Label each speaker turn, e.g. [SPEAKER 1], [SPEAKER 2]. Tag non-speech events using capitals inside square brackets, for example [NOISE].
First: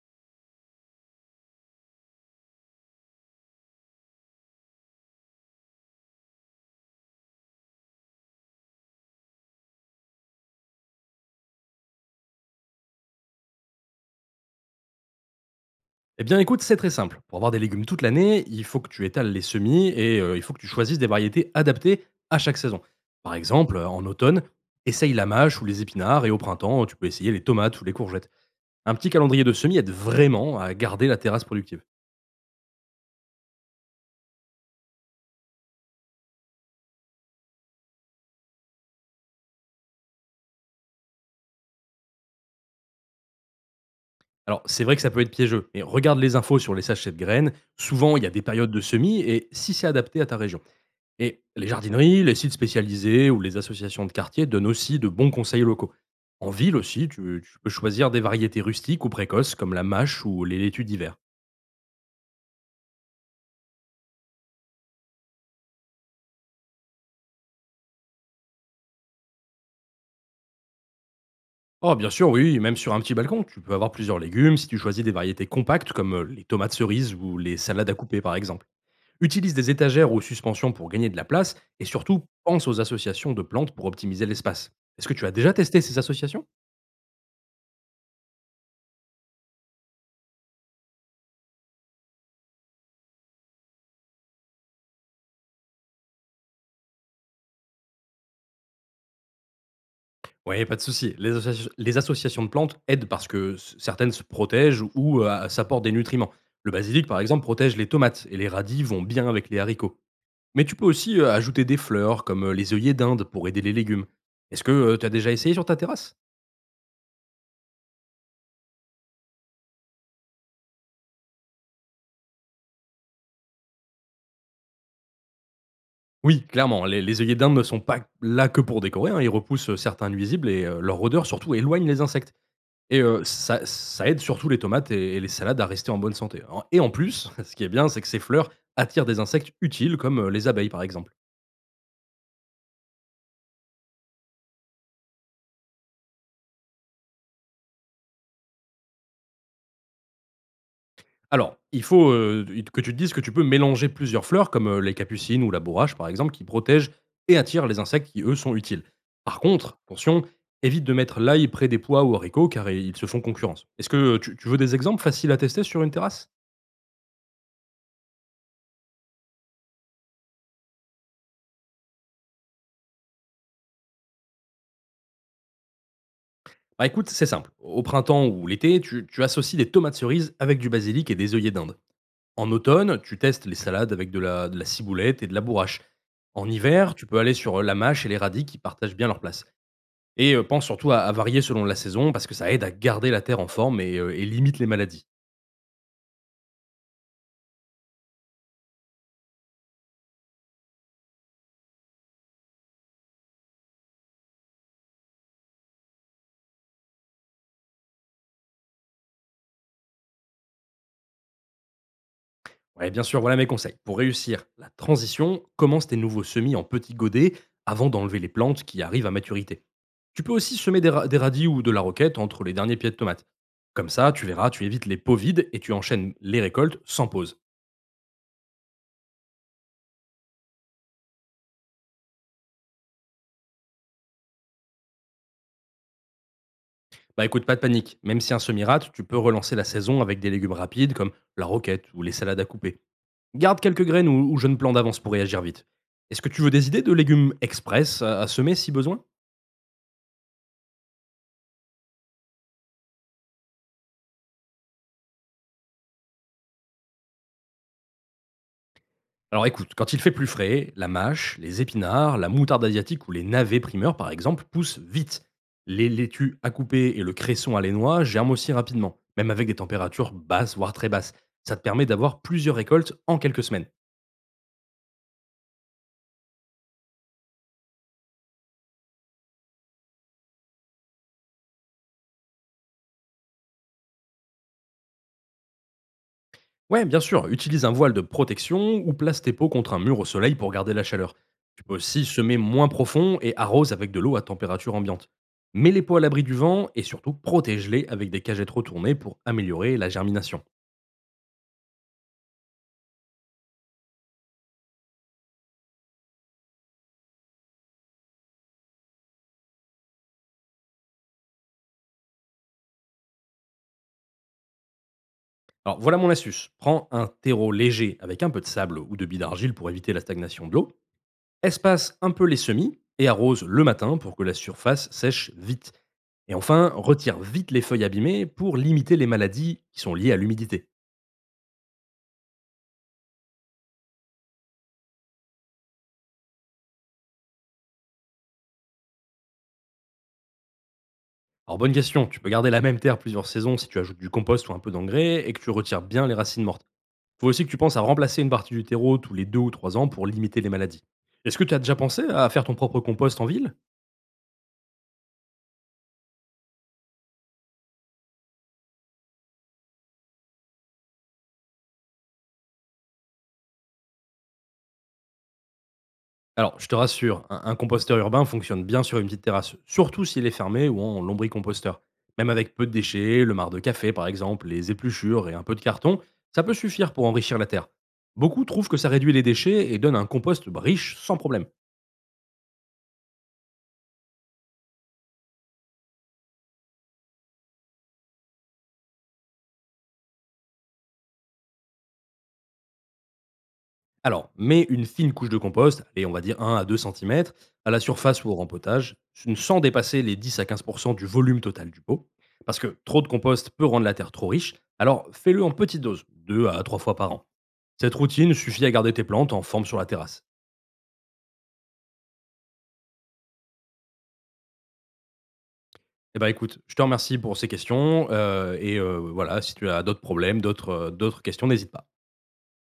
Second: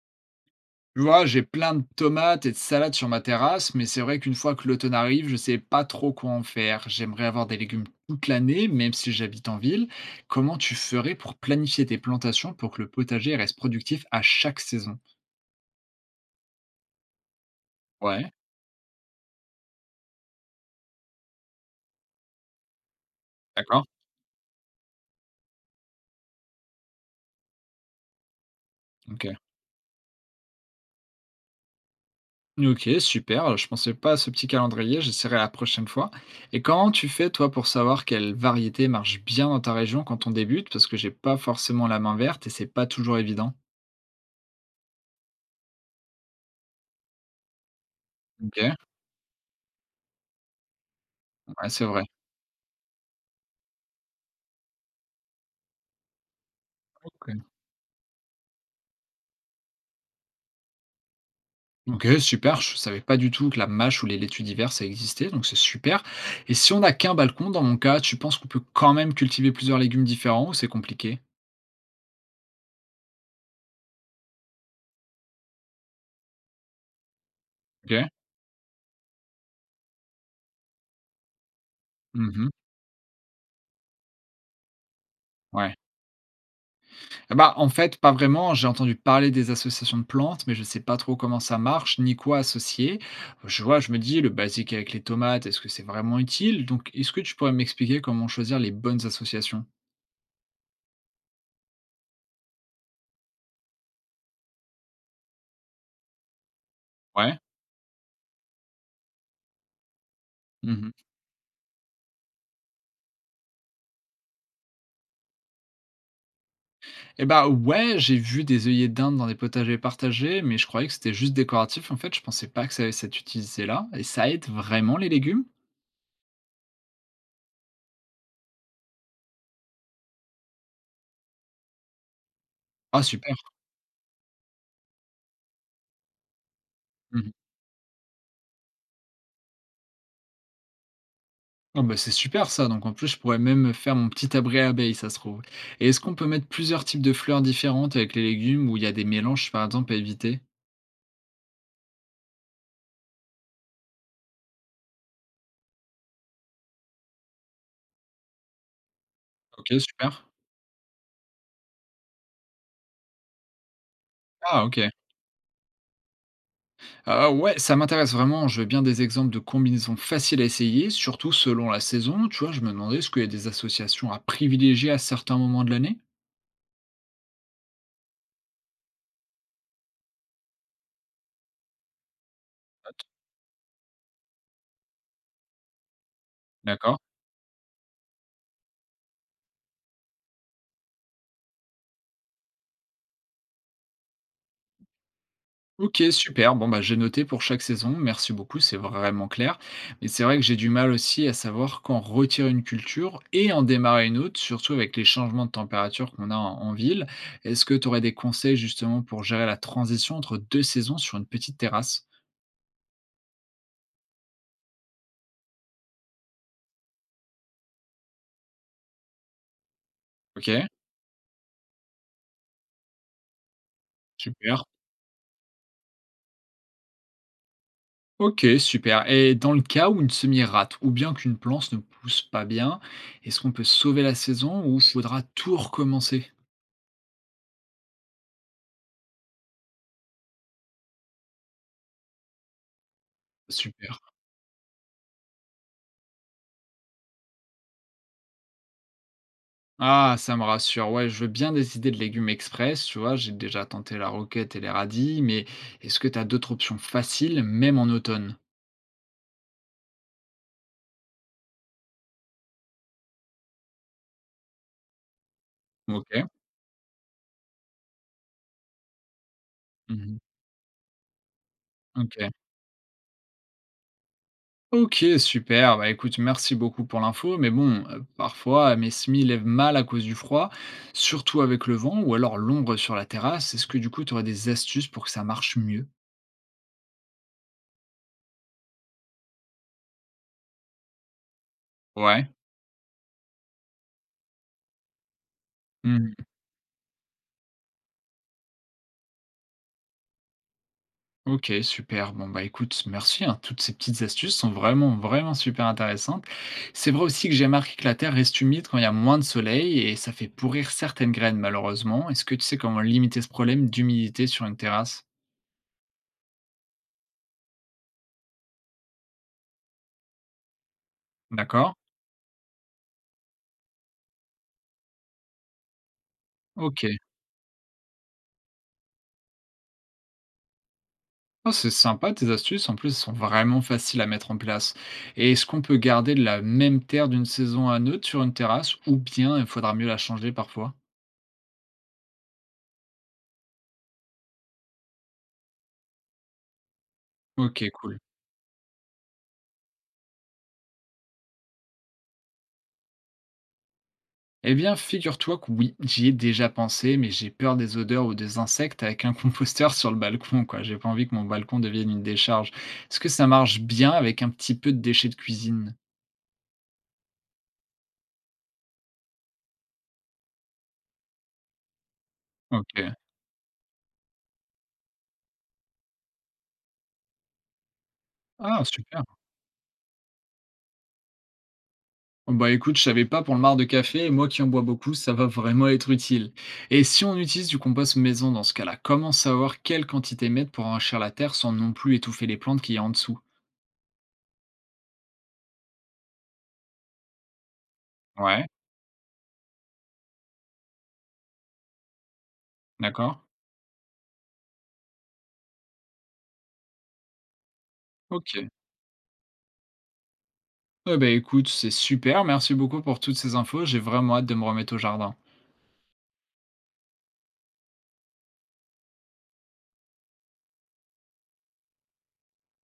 [SPEAKER 1] Tu vois, j'ai plein de tomates et de salades sur ma terrasse, mais c'est vrai qu'une fois que l'automne arrive, je sais pas trop quoi en faire. J'aimerais avoir des légumes toute l'année, même si j'habite en ville. Comment tu ferais pour planifier tes plantations pour que le potager reste productif à chaque saison?
[SPEAKER 2] Eh bien, écoute, c'est très simple. Pour avoir des légumes toute
[SPEAKER 1] Ouais,
[SPEAKER 2] l'année, il faut que tu étales les semis et il faut que tu choisisses des variétés adaptées à chaque saison. Par exemple,
[SPEAKER 1] d'accord,
[SPEAKER 2] en automne, essaye la mâche ou les épinards et au printemps, tu peux essayer les tomates ou les courgettes. Un petit
[SPEAKER 1] ok.
[SPEAKER 2] calendrier de semis aide vraiment à garder la terrasse productive.
[SPEAKER 1] Ok, super. Je pensais pas à ce petit calendrier, j'essaierai la prochaine fois. Et comment tu fais, toi, pour savoir quelle variété marche bien dans ta région quand on débute? Parce que j'ai pas forcément la main verte et c'est pas toujours évident.
[SPEAKER 2] Alors, c'est vrai que ça peut être piégeux, mais regarde les infos sur les sachets de graines. Souvent, il y a des
[SPEAKER 1] Ok,
[SPEAKER 2] périodes de semis et si c'est adapté à ta région. Et les
[SPEAKER 1] ouais, c'est vrai.
[SPEAKER 2] jardineries, les sites spécialisés ou les associations de quartier donnent aussi de bons conseils locaux. En ville aussi,
[SPEAKER 1] Ok.
[SPEAKER 2] tu peux choisir des variétés rustiques ou précoces comme la mâche ou les laitues d'hiver.
[SPEAKER 1] OK, super. Je savais pas du tout que la mâche ou les laitues diverses ça existait, donc c'est super. Et si on n'a qu'un balcon, dans mon cas, tu penses qu'on peut quand même cultiver plusieurs légumes différents ou c'est compliqué?
[SPEAKER 2] Oh, bien sûr, oui, même sur un petit balcon, tu peux avoir plusieurs légumes si tu choisis des variétés compactes comme les tomates cerises ou les salades à
[SPEAKER 1] OK.
[SPEAKER 2] couper par exemple. Utilise des étagères ou suspensions pour gagner de la place et surtout
[SPEAKER 1] Mmh.
[SPEAKER 2] pense aux associations de plantes pour optimiser l'espace. Est-ce que tu as déjà
[SPEAKER 1] Ouais.
[SPEAKER 2] testé ces associations?
[SPEAKER 1] Et bah, en fait, pas vraiment. J'ai entendu parler des associations de plantes, mais je sais pas trop comment ça marche, ni quoi associer. Je vois, je me dis, le basique avec les tomates, est-ce que c'est vraiment utile? Donc, est-ce que tu pourrais m'expliquer comment choisir les bonnes associations?
[SPEAKER 2] Ouais, pas de souci. Les associations de plantes aident parce que c certaines se protègent ou, s'apportent des nutriments. Le basilic, par
[SPEAKER 1] Ouais.
[SPEAKER 2] exemple, protège les tomates et les radis vont bien avec les haricots. Mais tu peux
[SPEAKER 1] Mmh.
[SPEAKER 2] aussi, ajouter des fleurs comme, les œillets d'Inde pour aider les légumes. Est-ce que tu as déjà essayé sur ta terrasse?
[SPEAKER 1] Eh bah, ouais, j'ai vu des œillets dinde dans des potagers partagés, mais je croyais que c'était juste décoratif. En fait, je pensais pas que ça avait cette utilité-là. Et ça aide vraiment les légumes?
[SPEAKER 2] Oui, clairement, les œillets d'Inde ne sont pas là que pour décorer, hein, ils repoussent, certains nuisibles et leur odeur surtout éloigne les insectes. Et
[SPEAKER 1] Ah, super.
[SPEAKER 2] ça aide surtout les tomates et les salades à rester en bonne santé. En
[SPEAKER 1] Mhm.
[SPEAKER 2] plus, [LAUGHS] ce qui est bien, c'est que ces fleurs attirent des insectes utiles comme, les abeilles, par exemple.
[SPEAKER 1] Ah bah, c'est super ça. Donc en plus, je pourrais même faire mon petit abri abeille, ça se trouve. Et est-ce qu'on peut mettre plusieurs types de fleurs différentes avec les légumes où il y a des mélanges, par exemple, à éviter?
[SPEAKER 2] Alors, il faut, que tu te dises que tu peux mélanger plusieurs fleurs comme, les capucines ou la bourrache, par exemple, qui protègent et attirent les insectes qui, eux, sont utiles. Par
[SPEAKER 1] Ok,
[SPEAKER 2] contre,
[SPEAKER 1] super.
[SPEAKER 2] attention, évite de mettre l'ail près des pois ou haricots car ils se font concurrence. Est-ce que tu veux
[SPEAKER 1] Ah,
[SPEAKER 2] des
[SPEAKER 1] ok.
[SPEAKER 2] exemples faciles à tester sur une terrasse?
[SPEAKER 1] Ah ouais, ça m'intéresse vraiment. Je veux bien des exemples de combinaisons faciles à essayer, surtout selon la saison. Tu vois, je me demandais, est-ce qu'il y a des associations à privilégier à certains moments de l'année?
[SPEAKER 2] Bah, écoute, c'est simple. Au printemps ou l'été, tu associes des tomates cerises avec du basilic et des œillets d'Inde. En automne, tu testes les salades avec de la ciboulette et de la bourrache. En hiver,
[SPEAKER 1] D'accord.
[SPEAKER 2] tu peux aller sur, la mâche et les radis qui partagent bien leur place et pense surtout à varier selon la saison parce que ça aide à garder la terre en forme et limite les maladies.
[SPEAKER 1] OK, super. Bon, bah, j'ai noté pour chaque saison. Merci beaucoup, c'est vraiment clair. Mais c'est vrai que j'ai du mal aussi à savoir quand retirer une culture et en démarrer une autre, surtout avec les changements de température qu'on a en ville. Est-ce que tu aurais des conseils justement pour gérer la transition entre deux saisons sur une petite terrasse?
[SPEAKER 2] Ouais, bien sûr, voilà mes conseils. Pour réussir la transition, commence tes nouveaux semis en petits godets avant d'enlever les plantes qui arrivent à maturité. Tu peux aussi
[SPEAKER 1] OK,
[SPEAKER 2] semer des radis ou de la roquette entre les derniers pieds de tomates. Comme ça, tu verras,
[SPEAKER 1] super.
[SPEAKER 2] tu évites les pots vides et tu enchaînes les récoltes sans pause.
[SPEAKER 1] OK, super. Et dans le cas où une semille rate ou bien qu'une plante ne pousse pas bien, est-ce qu'on peut sauver la saison ou faudra tout recommencer?
[SPEAKER 2] Bah écoute, pas de panique. Même si un semi-rate, tu peux relancer la saison avec des légumes rapides comme la roquette ou les salades à couper. Garde quelques
[SPEAKER 1] Super.
[SPEAKER 2] graines ou jeunes plants d'avance pour réagir vite. Est-ce que tu veux des idées de légumes express à semer si besoin?
[SPEAKER 1] Ah, ça me rassure. Ouais, je veux bien des idées de légumes express, tu vois, j'ai déjà tenté la roquette et les radis, mais est-ce que tu as d'autres options faciles, même en automne?
[SPEAKER 2] Alors écoute, quand il fait plus frais, la mâche, les épinards, la moutarde asiatique ou les navets primeurs par exemple poussent vite. Les
[SPEAKER 1] OK.
[SPEAKER 2] laitues à couper et le cresson à noix germent aussi rapidement, même avec des températures
[SPEAKER 1] Mmh.
[SPEAKER 2] basses voire très basses. Ça te permet d'avoir
[SPEAKER 1] OK.
[SPEAKER 2] plusieurs récoltes en quelques semaines.
[SPEAKER 1] OK, super. Bah, écoute, merci beaucoup pour l'info, mais bon, parfois mes semis lèvent mal à cause du froid, surtout avec le vent ou alors l'ombre sur la terrasse. Est-ce que du coup, tu aurais des astuces pour que ça marche mieux?
[SPEAKER 2] Ouais, bien sûr, utilise un voile de protection ou place tes pots contre un mur au soleil pour garder la chaleur. Tu peux aussi
[SPEAKER 1] Ouais.
[SPEAKER 2] semer moins profond et arrose avec de l'eau à température ambiante. Mets les pots à
[SPEAKER 1] Mmh.
[SPEAKER 2] l'abri du vent et surtout protège-les avec des cagettes retournées pour améliorer la germination.
[SPEAKER 1] OK, super. Bon, bah, écoute, merci, hein. Toutes ces petites astuces sont vraiment, vraiment super intéressantes. C'est vrai aussi que j'ai remarqué que la terre reste humide quand il y a moins de soleil et ça fait pourrir certaines graines, malheureusement. Est-ce que tu sais comment limiter ce problème d'humidité sur une terrasse?
[SPEAKER 2] Alors voilà mon astuce. Prends un terreau léger avec un peu de sable ou de billes d'argile pour éviter la stagnation de l'eau.
[SPEAKER 1] D'accord?
[SPEAKER 2] Espace un peu les semis et arrose le matin pour que la surface sèche vite. Et enfin,
[SPEAKER 1] OK.
[SPEAKER 2] retire vite les feuilles abîmées pour limiter les maladies qui sont liées à l'humidité.
[SPEAKER 1] Oh, c'est sympa tes astuces. En plus, elles sont vraiment faciles à mettre en place. Et est-ce qu'on peut garder de la même terre d'une saison à une autre sur une terrasse ou bien il faudra mieux la changer parfois?
[SPEAKER 2] Alors bonne question, tu peux garder la même terre plusieurs saisons si tu ajoutes du compost ou un peu d'engrais et que tu retires bien les racines mortes. Il faut aussi que tu
[SPEAKER 1] OK,
[SPEAKER 2] penses à
[SPEAKER 1] cool.
[SPEAKER 2] remplacer une partie du terreau tous les 2 ou 3 ans pour limiter les maladies. Est-ce que tu as déjà pensé à faire ton propre compost en ville?
[SPEAKER 1] Eh bien, figure-toi que oui, j'y ai déjà pensé, mais j'ai peur des odeurs ou des insectes avec un [LAUGHS] composteur sur le balcon, quoi. J'ai pas envie que mon balcon devienne une décharge. Est-ce que ça marche bien avec un petit peu de déchets de cuisine?
[SPEAKER 2] Alors, je te rassure, un composteur urbain fonctionne bien sur une petite terrasse, surtout s'il est fermé ou en lombricomposteur. Même avec peu de
[SPEAKER 1] Ok.
[SPEAKER 2] déchets, le marc de café par exemple, les épluchures et un peu de carton, ça peut suffire pour enrichir la terre. Beaucoup
[SPEAKER 1] Ah,
[SPEAKER 2] trouvent que ça
[SPEAKER 1] super.
[SPEAKER 2] réduit les déchets et donne un compost bah, riche sans problème.
[SPEAKER 1] Oh, bah écoute, je savais pas pour le marc de café, et moi qui en bois beaucoup, ça va vraiment être utile. Et si on utilise du compost maison dans ce cas-là, comment savoir quelle quantité mettre pour enrichir la terre sans non plus étouffer les plantes qu'il y a en dessous?
[SPEAKER 2] Alors, mets une fine couche de compost, allez, on va dire 1 à 2 cm, à la surface ou au
[SPEAKER 1] Ouais,
[SPEAKER 2] rempotage, sans dépasser les 10 à 15 % du volume total du pot. Parce que trop de
[SPEAKER 1] d'accord.
[SPEAKER 2] compost peut rendre la terre trop riche, alors fais-le en petites doses, 2 à 3 fois par an. Cette
[SPEAKER 1] Ok.
[SPEAKER 2] routine suffit à garder tes plantes en forme sur la terrasse.
[SPEAKER 1] Ouais, ben écoute, c'est super. Merci beaucoup pour toutes ces infos. J'ai vraiment hâte de me remettre au jardin.
[SPEAKER 2] Eh ben écoute, je te remercie pour ces questions, et voilà, si tu as d'autres problèmes, d'autres questions, n'hésite pas.